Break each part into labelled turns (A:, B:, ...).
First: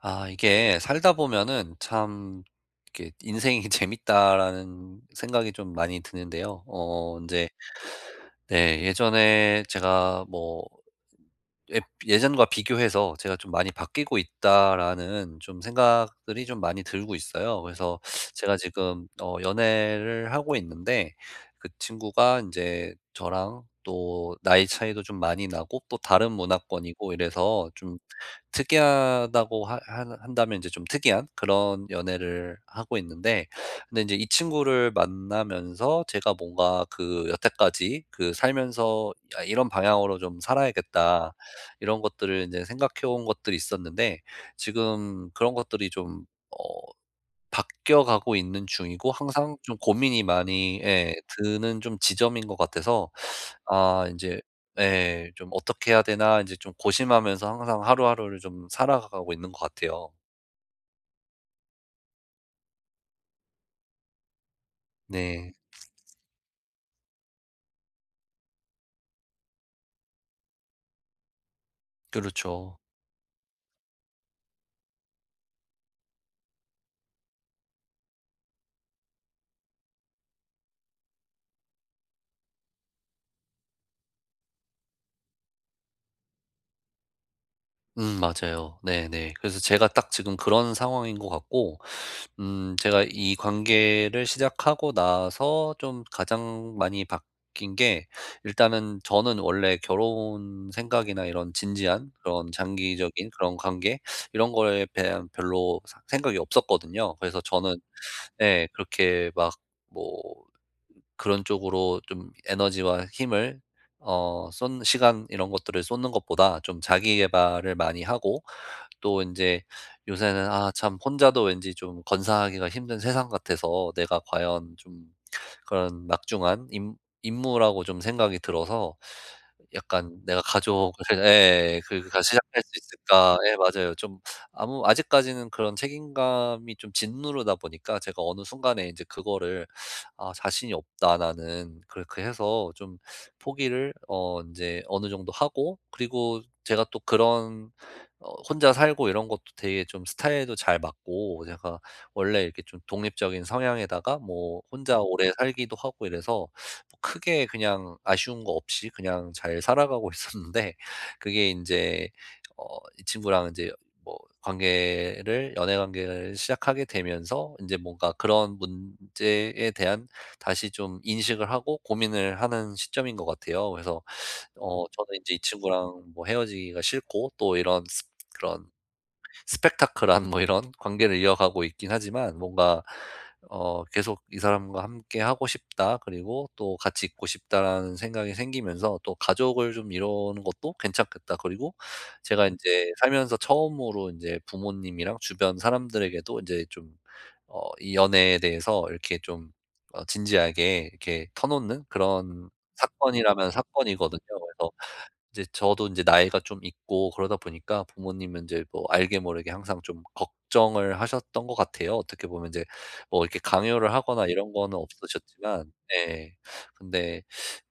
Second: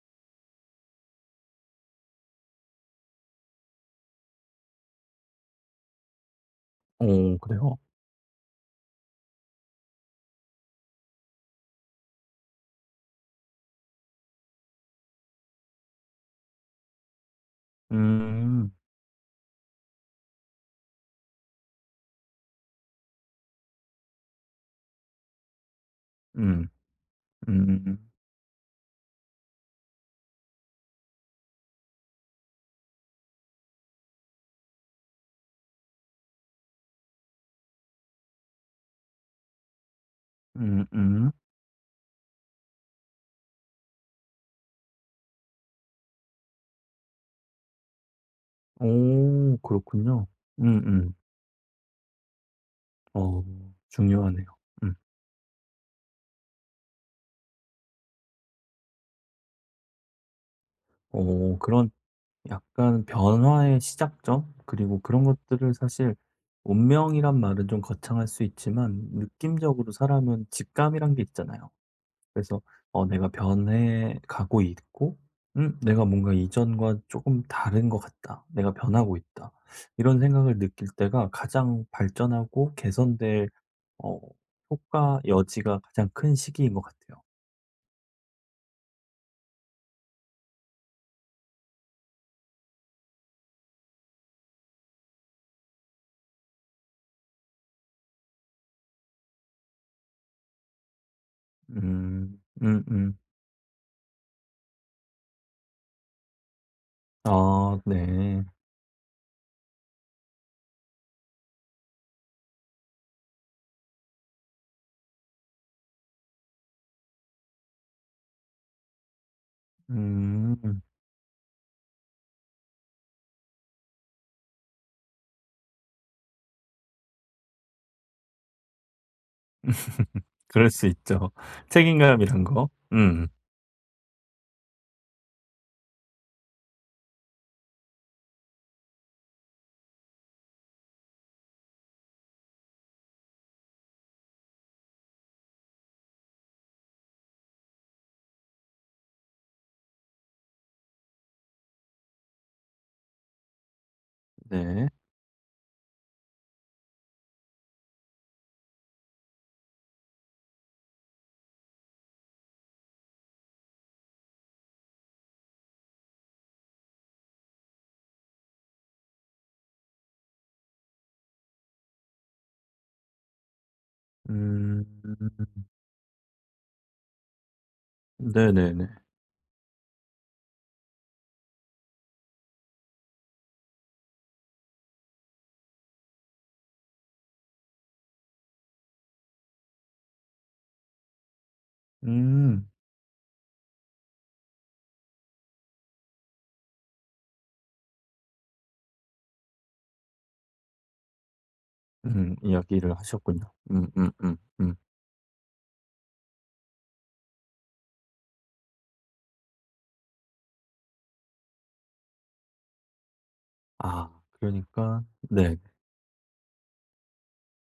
A: 아 이게 살다 보면은 참 이렇게 '인생이 재밌다.'라는 생각이 좀 많이 드는데요.
B: 그래요?
A: 네, 예전에 제가 뭐 예, 예전과 비교해서 제가 좀 많이 '바뀌고 있다.'라는 좀 생각들이 좀 많이 들고 있어요. 그래서 제가
B: 음.
A: 지금 연애를 하고 있는데 그 친구가 이제 저랑 또 나이 차이도 좀 많이 나고 또 다른
B: 음.
A: 문화권이고 이래서
B: 음.
A: 좀 특이하다고 하 한 한다면 이제 좀 특이한 그런 연애를 하고 있는데 근데 이제 이 친구를 만나면서 제가 뭔가 그 여태까지 그 살면서 야, 이런 방향으로 좀
B: 음
A: 살아야겠다.'
B: 음.
A: 이런 것들을 이제 생각해 온 것들이 있었는데 지금 그런 것들이 좀 어 바뀌어 가고 있는 중이고, 항상
B: 오,
A: 좀 고민이
B: 그렇군요.
A: 많이 예,
B: 음음.
A: 드는 좀 지점인 것 같아서
B: 어
A: 아 인제
B: 중요하네요. 음.
A: 예. 좀 '어떻게 해야 되나.' 인제 좀 고심하면서 항상 하루하루를 좀 살아가고 있는 것 같아요.
B: 어 그런 약간 변화의 시작점? 그리고 그런
A: 네.
B: 것들을 사실 운명이란 말은 좀 거창할 수 있지만 느낌적으로 사람은 직감이란 게 있잖아요. 그래서
A: 그렇죠.
B: 어 내가 변해 가고 있고 '내가 뭔가 이전과 조금 다른 것 같다. 내가 변하고 있다.' 이런 생각을 느낄 때가 가장 발전하고 개선될 어 효과 여지가 가장 큰 시기인 것 같아요.
A: 음, 맞아요. 네네. 그래서 제가 딱 지금 그런 상황인 것 같고, 제가 이 관계를 시작하고 나서 좀 가장 많이 바뀐 게, 일단은 저는 원래 결혼 생각이나 이런 진지한
B: 음.
A: 그런
B: 음음.
A: 장기적인 그런 관계 이런 거에 대한 별로 사 생각이 없었거든요. 그래서 저는
B: 아 네.
A: 네 그렇게 막뭐 그런 쪽으로 좀 에너지와 힘을 어 쏜 시간 이런 것들을 쏟는 것보다 좀 자기 개발을 많이 하고 또 이제 요새는 '아
B: 음.
A: 참 혼자도 왠지 좀 건사하기가 힘든 세상 같아서 내가 과연 좀 그런 막중한 임 임무라고 좀 생각이 들어서 약간 내가
B: 그럴 수
A: 가족을'
B: 있죠.
A: 예. '그가
B: 책임감이란
A: 시작할
B: 거.
A: 수
B: 음.
A: 있을까?' 예 맞아요. 좀 아무 아직까지는 그런 책임감이 좀 짓누르다 보니까 제가 어느 순간에 이제 그거를 '아 자신이 없다 나는.' 그렇게 해서 좀 포기를 어제 어느 정도 하고 그리고 제가 또 그런 어 혼자 살고 이런 것도 되게 좀 스타일도 잘 맞고, 제가 원래 이렇게 좀 독립적인 성향에다가 뭐
B: 네.
A: 혼자 오래 살기도 하고 이래서 뭐 크게 그냥 아쉬운 거 없이 그냥 잘 살아가고 있었는데 그게 이제 어 이 친구랑 이제 뭐 관계를 연애 관계를 시작하게 되면서 이제 뭔가 그런 문제에 대한 다시 좀 인식을 하고 고민을 하는 시점인 것 같아요. 그래서
B: 음.
A: 저는 인제 이 친구랑 뭐 헤어지기가 싫고, 또 이런 습 그런
B: 네네네.
A: 스펙타클한 뭐 이런 관계를 이어가고 있긴 하지만, 뭔가 계속 '이 사람과 함께 하고 싶다. 그리고 또 같이 있고 싶다.'라는 생각이 생기면서 또 '가족을 좀 이루는 것도 괜찮겠다.' 그리고 제가
B: 음.
A: 인제 살면서 처음으로 인제 부모님이랑 주변 사람들에게도 인제 좀 이 연애에 대해서 이렇게 좀 진지하게 이렇게 터놓는
B: 음.
A: 그런,
B: 이야기를 하셨군요.
A: 사건이라면
B: 음.
A: 사건이거든요. 그래서 이제 저도 이제 나이가 좀 있고 그러다 보니까 부모님은 이제 뭐 알게 모르게 항상 좀 걱정을 하셨던 것 같아요. 어떻게 보면 이제 뭐 이렇게 강요를
B: 아
A: 하거나 이런 거는
B: 그러니까 네.
A: 없으셨지만, 네. 근데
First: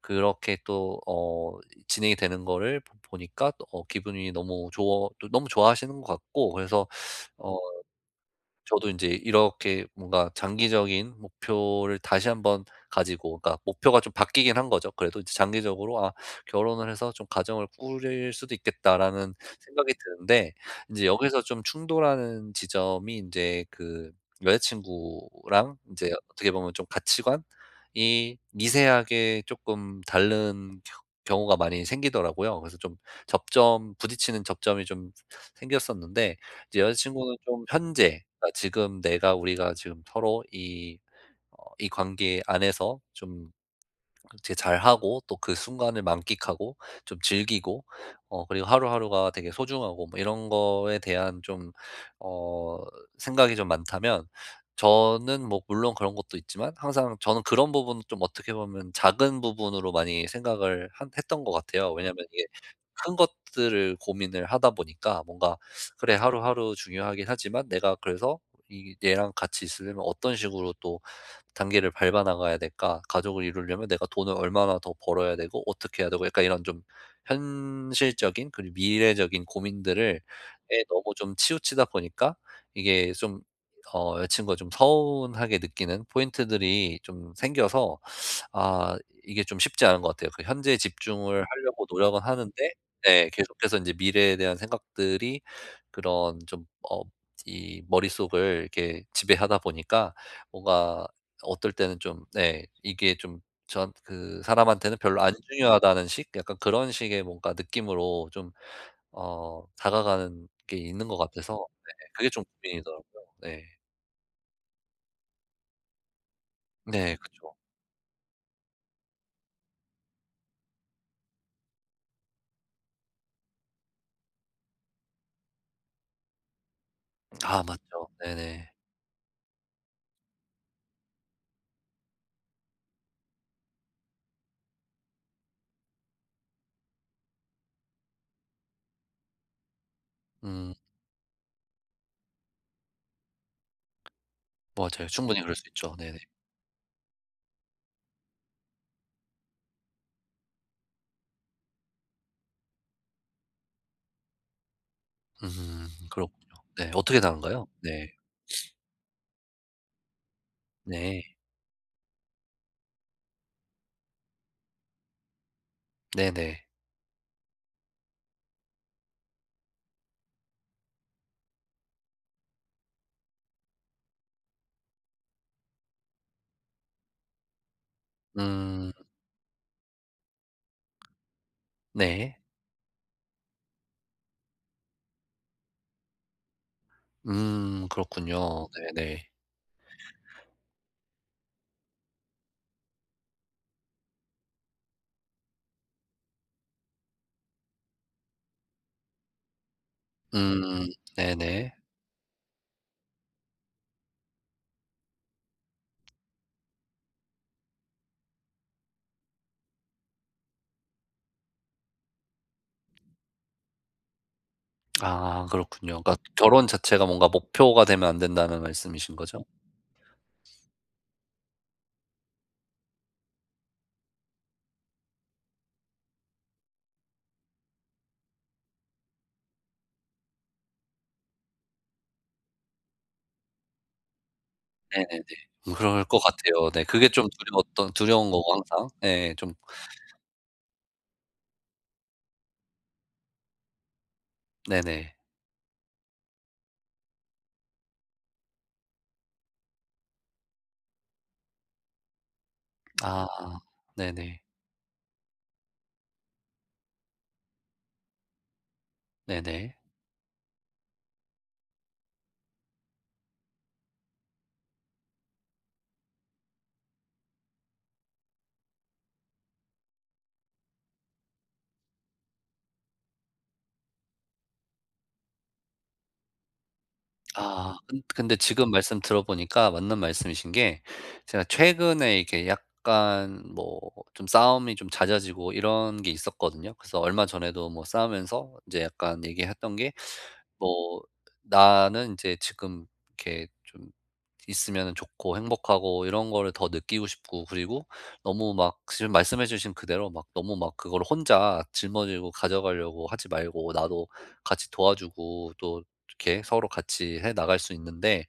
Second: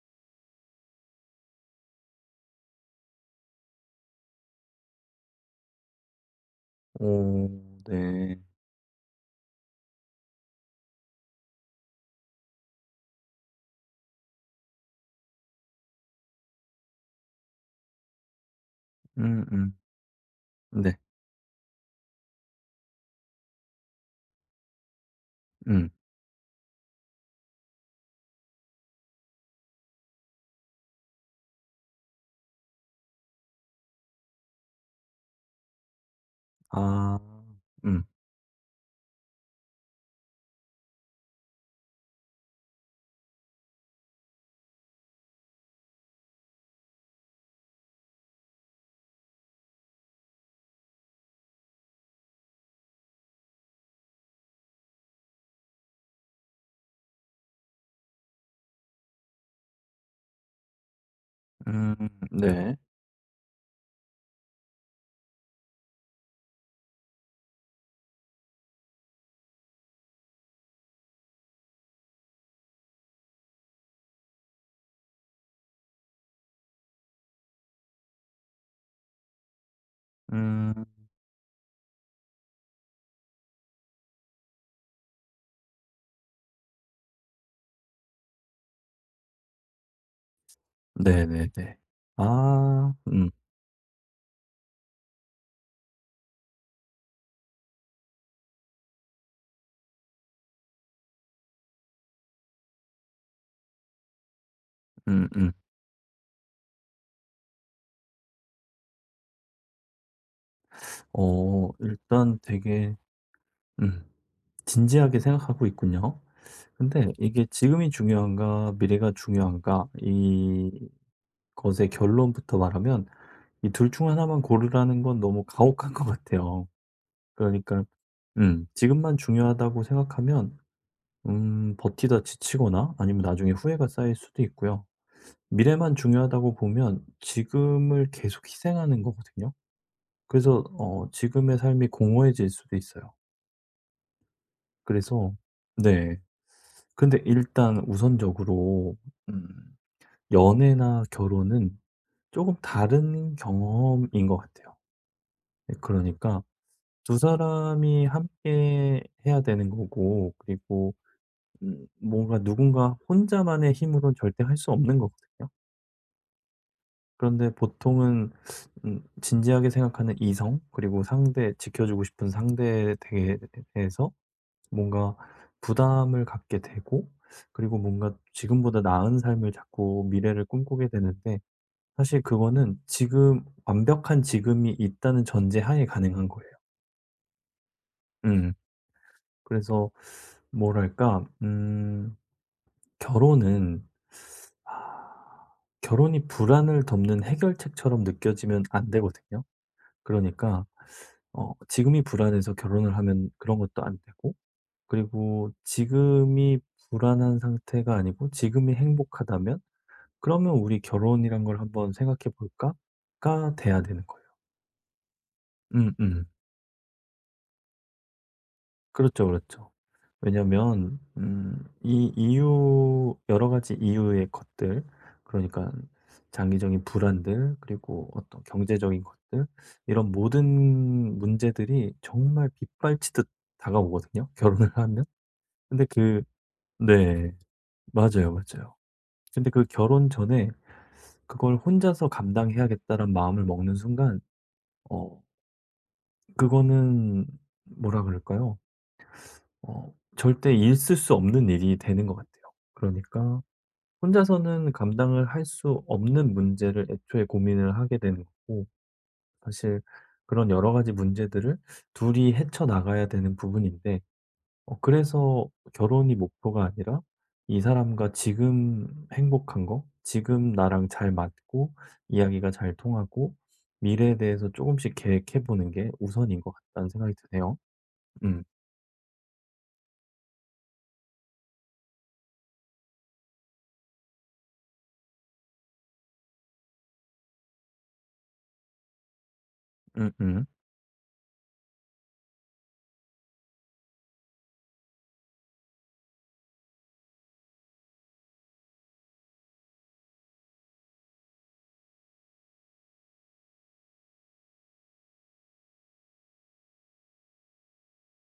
A: 그렇게 또 진행이 되는 거를 보 보니까 또, 어 기분이 너무 좋아 또 너무 좋아하시는 것 같고, 그래서
B: 오,
A: 어
B: 네.
A: 저도 인제 이렇게 뭔가 장기적인 목표를 다시 한번 가지고, 그러니까 목표가 좀 바뀌긴 한 거죠. 그래도 이제 장기적으로 '아 결혼을 해서 좀 가정을 꾸릴 수도 있겠다.'라는
B: 음음.
A: 생각이 드는데,
B: 네.
A: 인제 여기서 좀 충돌하는 지점이 인제 그 여자 친구랑
B: 음.
A: 인제 어떻게 보면 좀 가치관이 미세하게 쪼끔 다른 겨 경우가 많이 생기더라고요. 그래서 좀 접점, 부딪히는 접점이 좀 생겼었는데, 이제
B: 아.
A: 여자친구는 좀
B: 음.
A: 현재, 그러니까 지금 내가 우리가 지금 서로 이 이 관계 안에서 좀 되게 잘하고 또 그 순간을 만끽하고 좀 즐기고 그리고 하루하루가 되게 소중하고 뭐 이런 거에 대한 좀 어 생각이 좀 많다면, 저는 뭐 물론 그런 것도 있지만 항상 저는 그런 부분은 좀 어떻게 보면 작은 부분으로 많이 생각을 한 했던 것 같아요.
B: 음
A: 왜냐면 이게
B: 네.
A: 큰 것들을 고민을 하다 보니까 뭔가 '그래 하루하루 중요하긴 하지만 내가 그래서 이 얘랑 같이 있으려면 어떤 식으로 또 단계를 밟아 나가야 될까? 가족을 이루려면 내가 돈을 얼마나 더 벌어야 되고 어떻게 해야 되고' 약간 이런 좀 현실적인 그리고 미래적인 고민들을 에
B: 음
A: 너무 좀 치우치다 보니까, 이게 좀 여자친구가 좀 서운하게 느끼는 포인트들이 좀 생겨서 아, 이게 좀 쉽지 않은 것 같아요. 그 현재에 집중을
B: 네네네.
A: 하려고 노력은 하는데
B: 아
A: 네, 계속해서 인제 미래에 대한 생각들이 그런 좀 이 머릿속을 이렇게 지배하다 보니까, 뭔가 어떨 때는 좀 네 이게 좀 전 그 사람한테는 별로 안
B: 음음.
A: 중요하다는 식 약간 그런 식의 뭔가 느낌으로 좀 다가가는 게 있는 것 같아서
B: 어
A: 네, 그게
B: 일단
A: 좀
B: 되게
A: 고민이더라고요. 네.
B: 음 진지하게 생각하고 있군요. 근데
A: 네,
B: 이게
A: 그쵸.
B: '지금이 중요한가 미래가 중요한가.' 이 것의 결론부터 말하면 이 둘 중 하나만 고르라는 건 너무 가혹한 것 같아요.
A: 아 맞죠.
B: 그러니까
A: 네네.
B: 지금만 중요하다고 생각하면 버티다 지치거나 아니면 나중에 후회가 쌓일 수도 있고요. 미래만 중요하다고 보면 지금을 계속 희생하는 거거든요. 그래서
A: 음,
B: 어 지금의 삶이 공허해질 수도 있어요.
A: 맞아요.
B: 그래서
A: 충분히 그럴 수 있죠. 네네.
B: 네. 근데 일단 우선적으로 음 연애나 결혼은 조금 다른 경험인 것 같아요. 네,
A: 음,
B: 그러니까
A: 그렇군요. 네.
B: 두
A: 어떻게 나른가요
B: 사람이
A: 네.
B: 함께 해야 되는 거고 그리고
A: 네.
B: 뭔가 누군가 혼자만의 힘으로는 절대 할 수 없는 거거든요.
A: 네네.
B: 그런데 보통은 진지하게 생각하는 이성 그리고 상대 지켜주고 싶은 상대에 대해서 뭔가 부담을 갖게 되고 그리고 뭔가 지금보다
A: 음,
B: 나은 삶을 자꾸 미래를 꿈꾸게 되는데 사실
A: 네.
B: 그거는 지금 완벽한 지금이 있다는 전제하에 가능한 거예요.
A: 음, 그렇군요.
B: 음.
A: 네네.
B: 그래서 뭐랄까 결혼은 결혼이 불안을 덮는 해결책처럼 느껴지면 안 되거든요. 그러니까
A: 음,
B: 어
A: 네네.
B: 지금이 불안해서 결혼을 하면 그런 것도 안 되고 그리고 지금이 불안한 상태가 아니고 지금이 행복하다면 '그러면 우리 결혼이란 걸 한번 생각해 볼까?'가 돼야 되는 거예요.
A: 아 그렇군요. 그러니까
B: 음음.
A: 결혼 자체가 뭔가 목표가 되면 안 된다는 말씀이신
B: 그렇죠,
A: 거죠?
B: 그렇죠. 왜냐면 이 이유 여러 가지 이유의 것들 그러니까 장기적인 불안들 그리고 어떤 경제적인 것들 이런 모든 문제들이 정말 빗발치듯 다가오거든요, 결혼을 하면.
A: 네네네.
B: 근데
A: 그럴 것
B: 그
A: 같아요. 네. 그게 좀
B: 네.
A: 두려웠던 두려운
B: 맞아요,
A: 거고
B: 맞아요.
A: 항상. 예
B: 근데
A: 좀
B: 그 결혼 전에 그걸 혼자서 감당해야겠다는 마음을 먹는 순간
A: 네네.
B: 어 그거는 뭐라 그럴까요? 어 절대 있을 수 없는 일이 되는 것 같아요.
A: 아
B: 그러니까
A: 네네.
B: 혼자서는 감당을 할 수 없는 문제를 애초에 고민을 하게 되는 거고
A: 네네.
B: 사실 그런 여러 가지 문제들을 둘이 헤쳐나가야 되는 부분인데 어 그래서 결혼이 목표가 아니라 이 사람과 지금 행복한 거, 지금 나랑 잘 맞고 이야기가 잘 통하고 미래에 대해서 조금씩 계획해 보는 게 우선인 것 같다는 생각이 드네요.
A: 아 근 근데
B: 음.
A: 지금 말씀 들어보니까 맞는 말씀이신 게 제가 최근에 이렇게 약간 뭐 좀 싸움이 좀 잦아지고 이런 게 있었거든요. 그래서 얼마 전에도 뭐 싸우면서 인제 약간 얘기했던 게
B: 음음.
A: 뭐 "나는 인제 지금 이렇게 좀 있으면은 좋고 행복하고 이런 거를 더 느끼고 싶고 그리고 너무 막 지금 말씀해 주신 그대로 막 너무 막 그거를 혼자 짊어지고 가져가려고 하지 말고 나도 같이 도와주고 또 이렇게 서로 같이 해 나갈 수 있는데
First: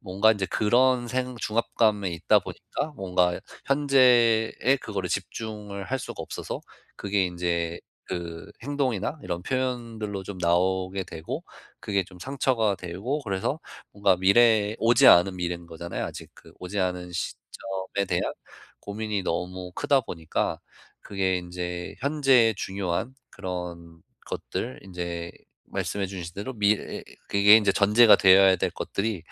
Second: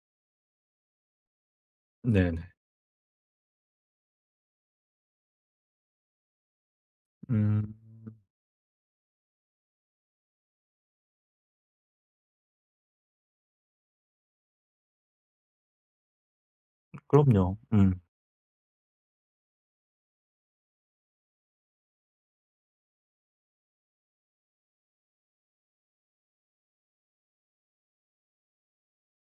A: 뭔가 이제 그런 생 중압감에 있다
B: 네네.
A: 보니까 뭔가 현재에 그거를 집중을 할 수가 없어서 그게
B: 음.
A: 인제 그 행동이나 이런 표현들로 좀 나오게 되고 그게 좀 상처가 되고 그래서 뭔가 미래에 오지 않은 미래인 거잖아요. 아직 그 오지 않은
B: 그럼요. 음.
A: 시점에 대한 고민이 너무 크다 보니까 그게 인제 현재의 중요한 그런 것들 인제 말씀해 주신 대로 미래 그게 인제 전제가 되어야 될 것들이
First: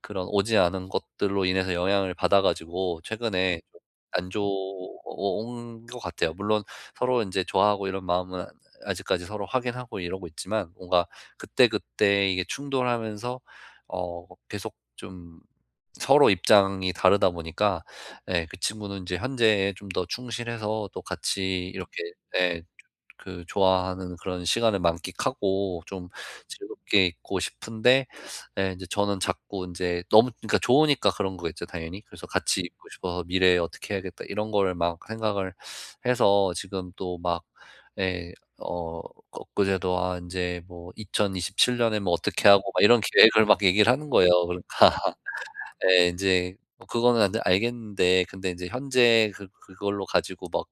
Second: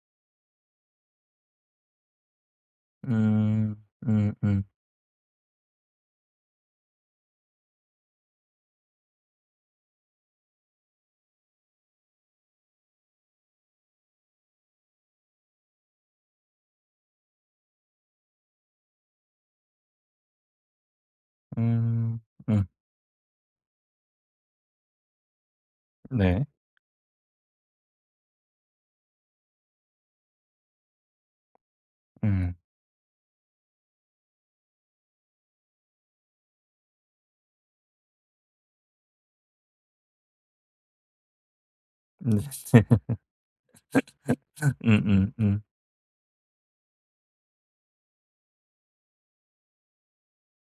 A: 그런 오지 않은 것들로 인해서 영향을 받아 가지고 최근에
B: 음.
A: 좀 안
B: 음 음.
A: 좋은 것 같아요. 물론 서로 이제 좋아하고 이런 마음은 아직까지 서로 확인하고 이러고 있지만 뭔가 그때그때 이게 충돌하면서 어 계속 좀 서로 입장이 다르다 보니까, 예 그 친구는 이제 현재에 좀 더 충실해서 또 같이 이렇게
B: 음.
A: 예
B: 음.
A: 그 좋아하는 그런 시간을 만끽하고 좀
B: 네.
A: 즐겁게 있고 싶은데, 예 인제 저는 자꾸 인제 너무, 그러니까 좋으니까 그런 거겠죠 당연히. 그래서
B: 음.
A: '같이 있고 싶어서 미래에 어떻게 해야겠다.' 이런 거를 막 생각을 해서 지금 또 막 예 어 엊그제도 아 인제 뭐 2027년 년에 뭐
B: 음.
A: 어떻게 하고 막 이런 계획을 막 얘기를 하는 거예요. 그러니까
B: 음.
A: 예 인제 뭐 그거는 안데 알겠는데 근데 인제 현재 그 그걸로 가지고 막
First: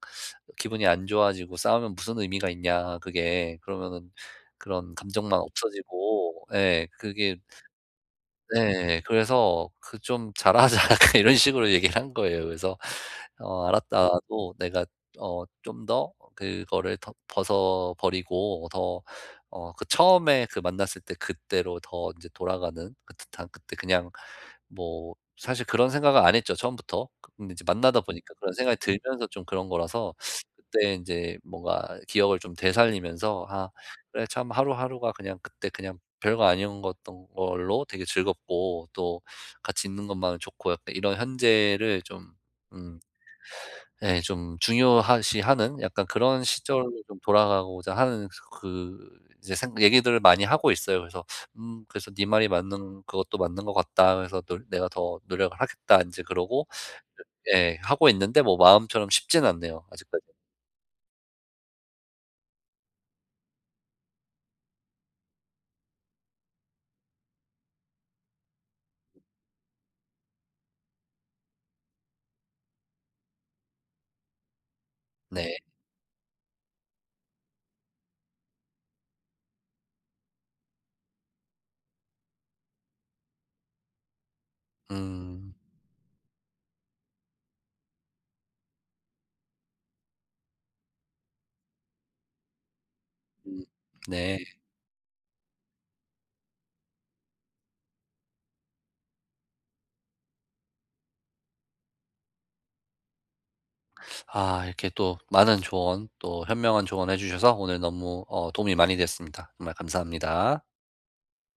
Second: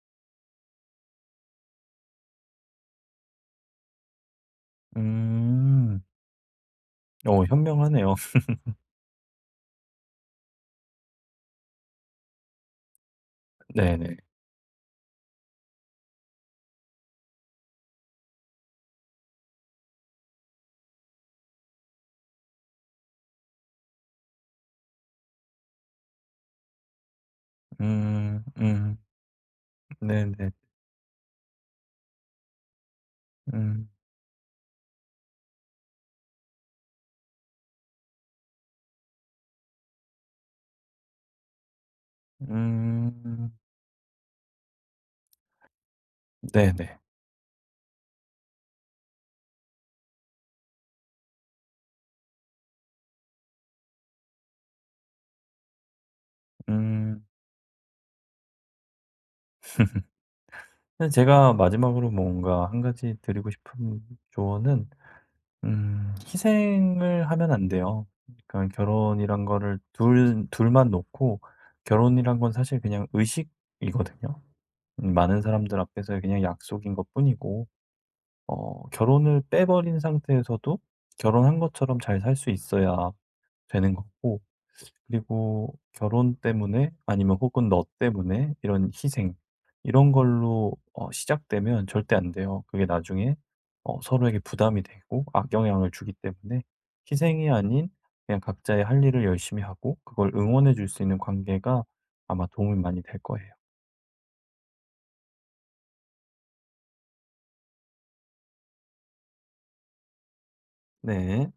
A: 기분이 안 좋아지고 싸우면 무슨 의미가 있냐 그게. 그러면은 그런 감정만
B: 음.
A: 없어지고 예 그게
B: 어 현명하네요.
A: 네. 그래서 그 "좀 잘하자." 약간 이런 식으로 얘기를 한 거예요. 그래서 알았다.
B: 네네.
A: 나도 내가 좀 더 그거를 더 벗어버리고 더 그 처음에 그 만났을 때 그때로 더 인제 돌아가는 그 듯한 그때 그냥" 뭐 사실 그런 생각은 안 했죠 처음부터. 근데 이제 만나다 보니까
B: 음.
A: 그런 생각이
B: 음.
A: 들면서 좀 그런 거라서
B: 네네.
A: 그때 인제 뭔가 기억을 좀 되살리면서 '아
B: 음.
A: 그래 참 하루하루가 그냥 그때 그냥 별거 아니었던 걸로 되게 즐겁고 또 같이 있는 것만은 좋고' 약간 이런 현재를 좀 음,
B: 음.
A: 예 좀 중요시하는 약간 그런 시절로
B: 네네.
A: 좀 돌아가고자 하는 그 이제 생 얘기들을 많이 하고 있어요. 그래서 그래서 "네 말이 맞는 그것도 맞는 것 같다. 그래서 노 내가 더 노력을 하겠다." 이제 그러고
B: 음.
A: 예 하고 있는데 뭐 마음처럼 쉽지는 않네요 아직까지.
B: 근데 제가 마지막으로 뭔가 한 가지 드리고 싶은 조언은 희생을 하면 안 돼요. 그러니까 결혼이란 거를 둘 둘만 놓고 결혼이란 건 사실 그냥 의식이거든요. 많은
A: 네.
B: 사람들 앞에서 그냥 약속인 것뿐이고 어 결혼을 빼버린 상태에서도 결혼한 것처럼 잘 살 수 있어야 되는 거고
A: 음.
B: 그리고 결혼 때문에 아니면 혹은 너 때문에 이런 희생 이런 걸로 어 시작되면 절대 안 돼요. 그게 나중에
A: 음.
B: 어
A: 네.
B: 서로에게 부담이 되고 악영향을 주기 때문에 희생이 아닌 그냥 각자의 할 일을 열심히 하고 그걸 응원해 줄 수 있는 관계가 아마 도움이 많이 될 거예요.
A: 아, 이렇게 또 많은 조언, 또 현명한 조언 해주셔서 오늘 너무 어, 도움이 많이 됐습니다. 정말 감사합니다.
B: 네.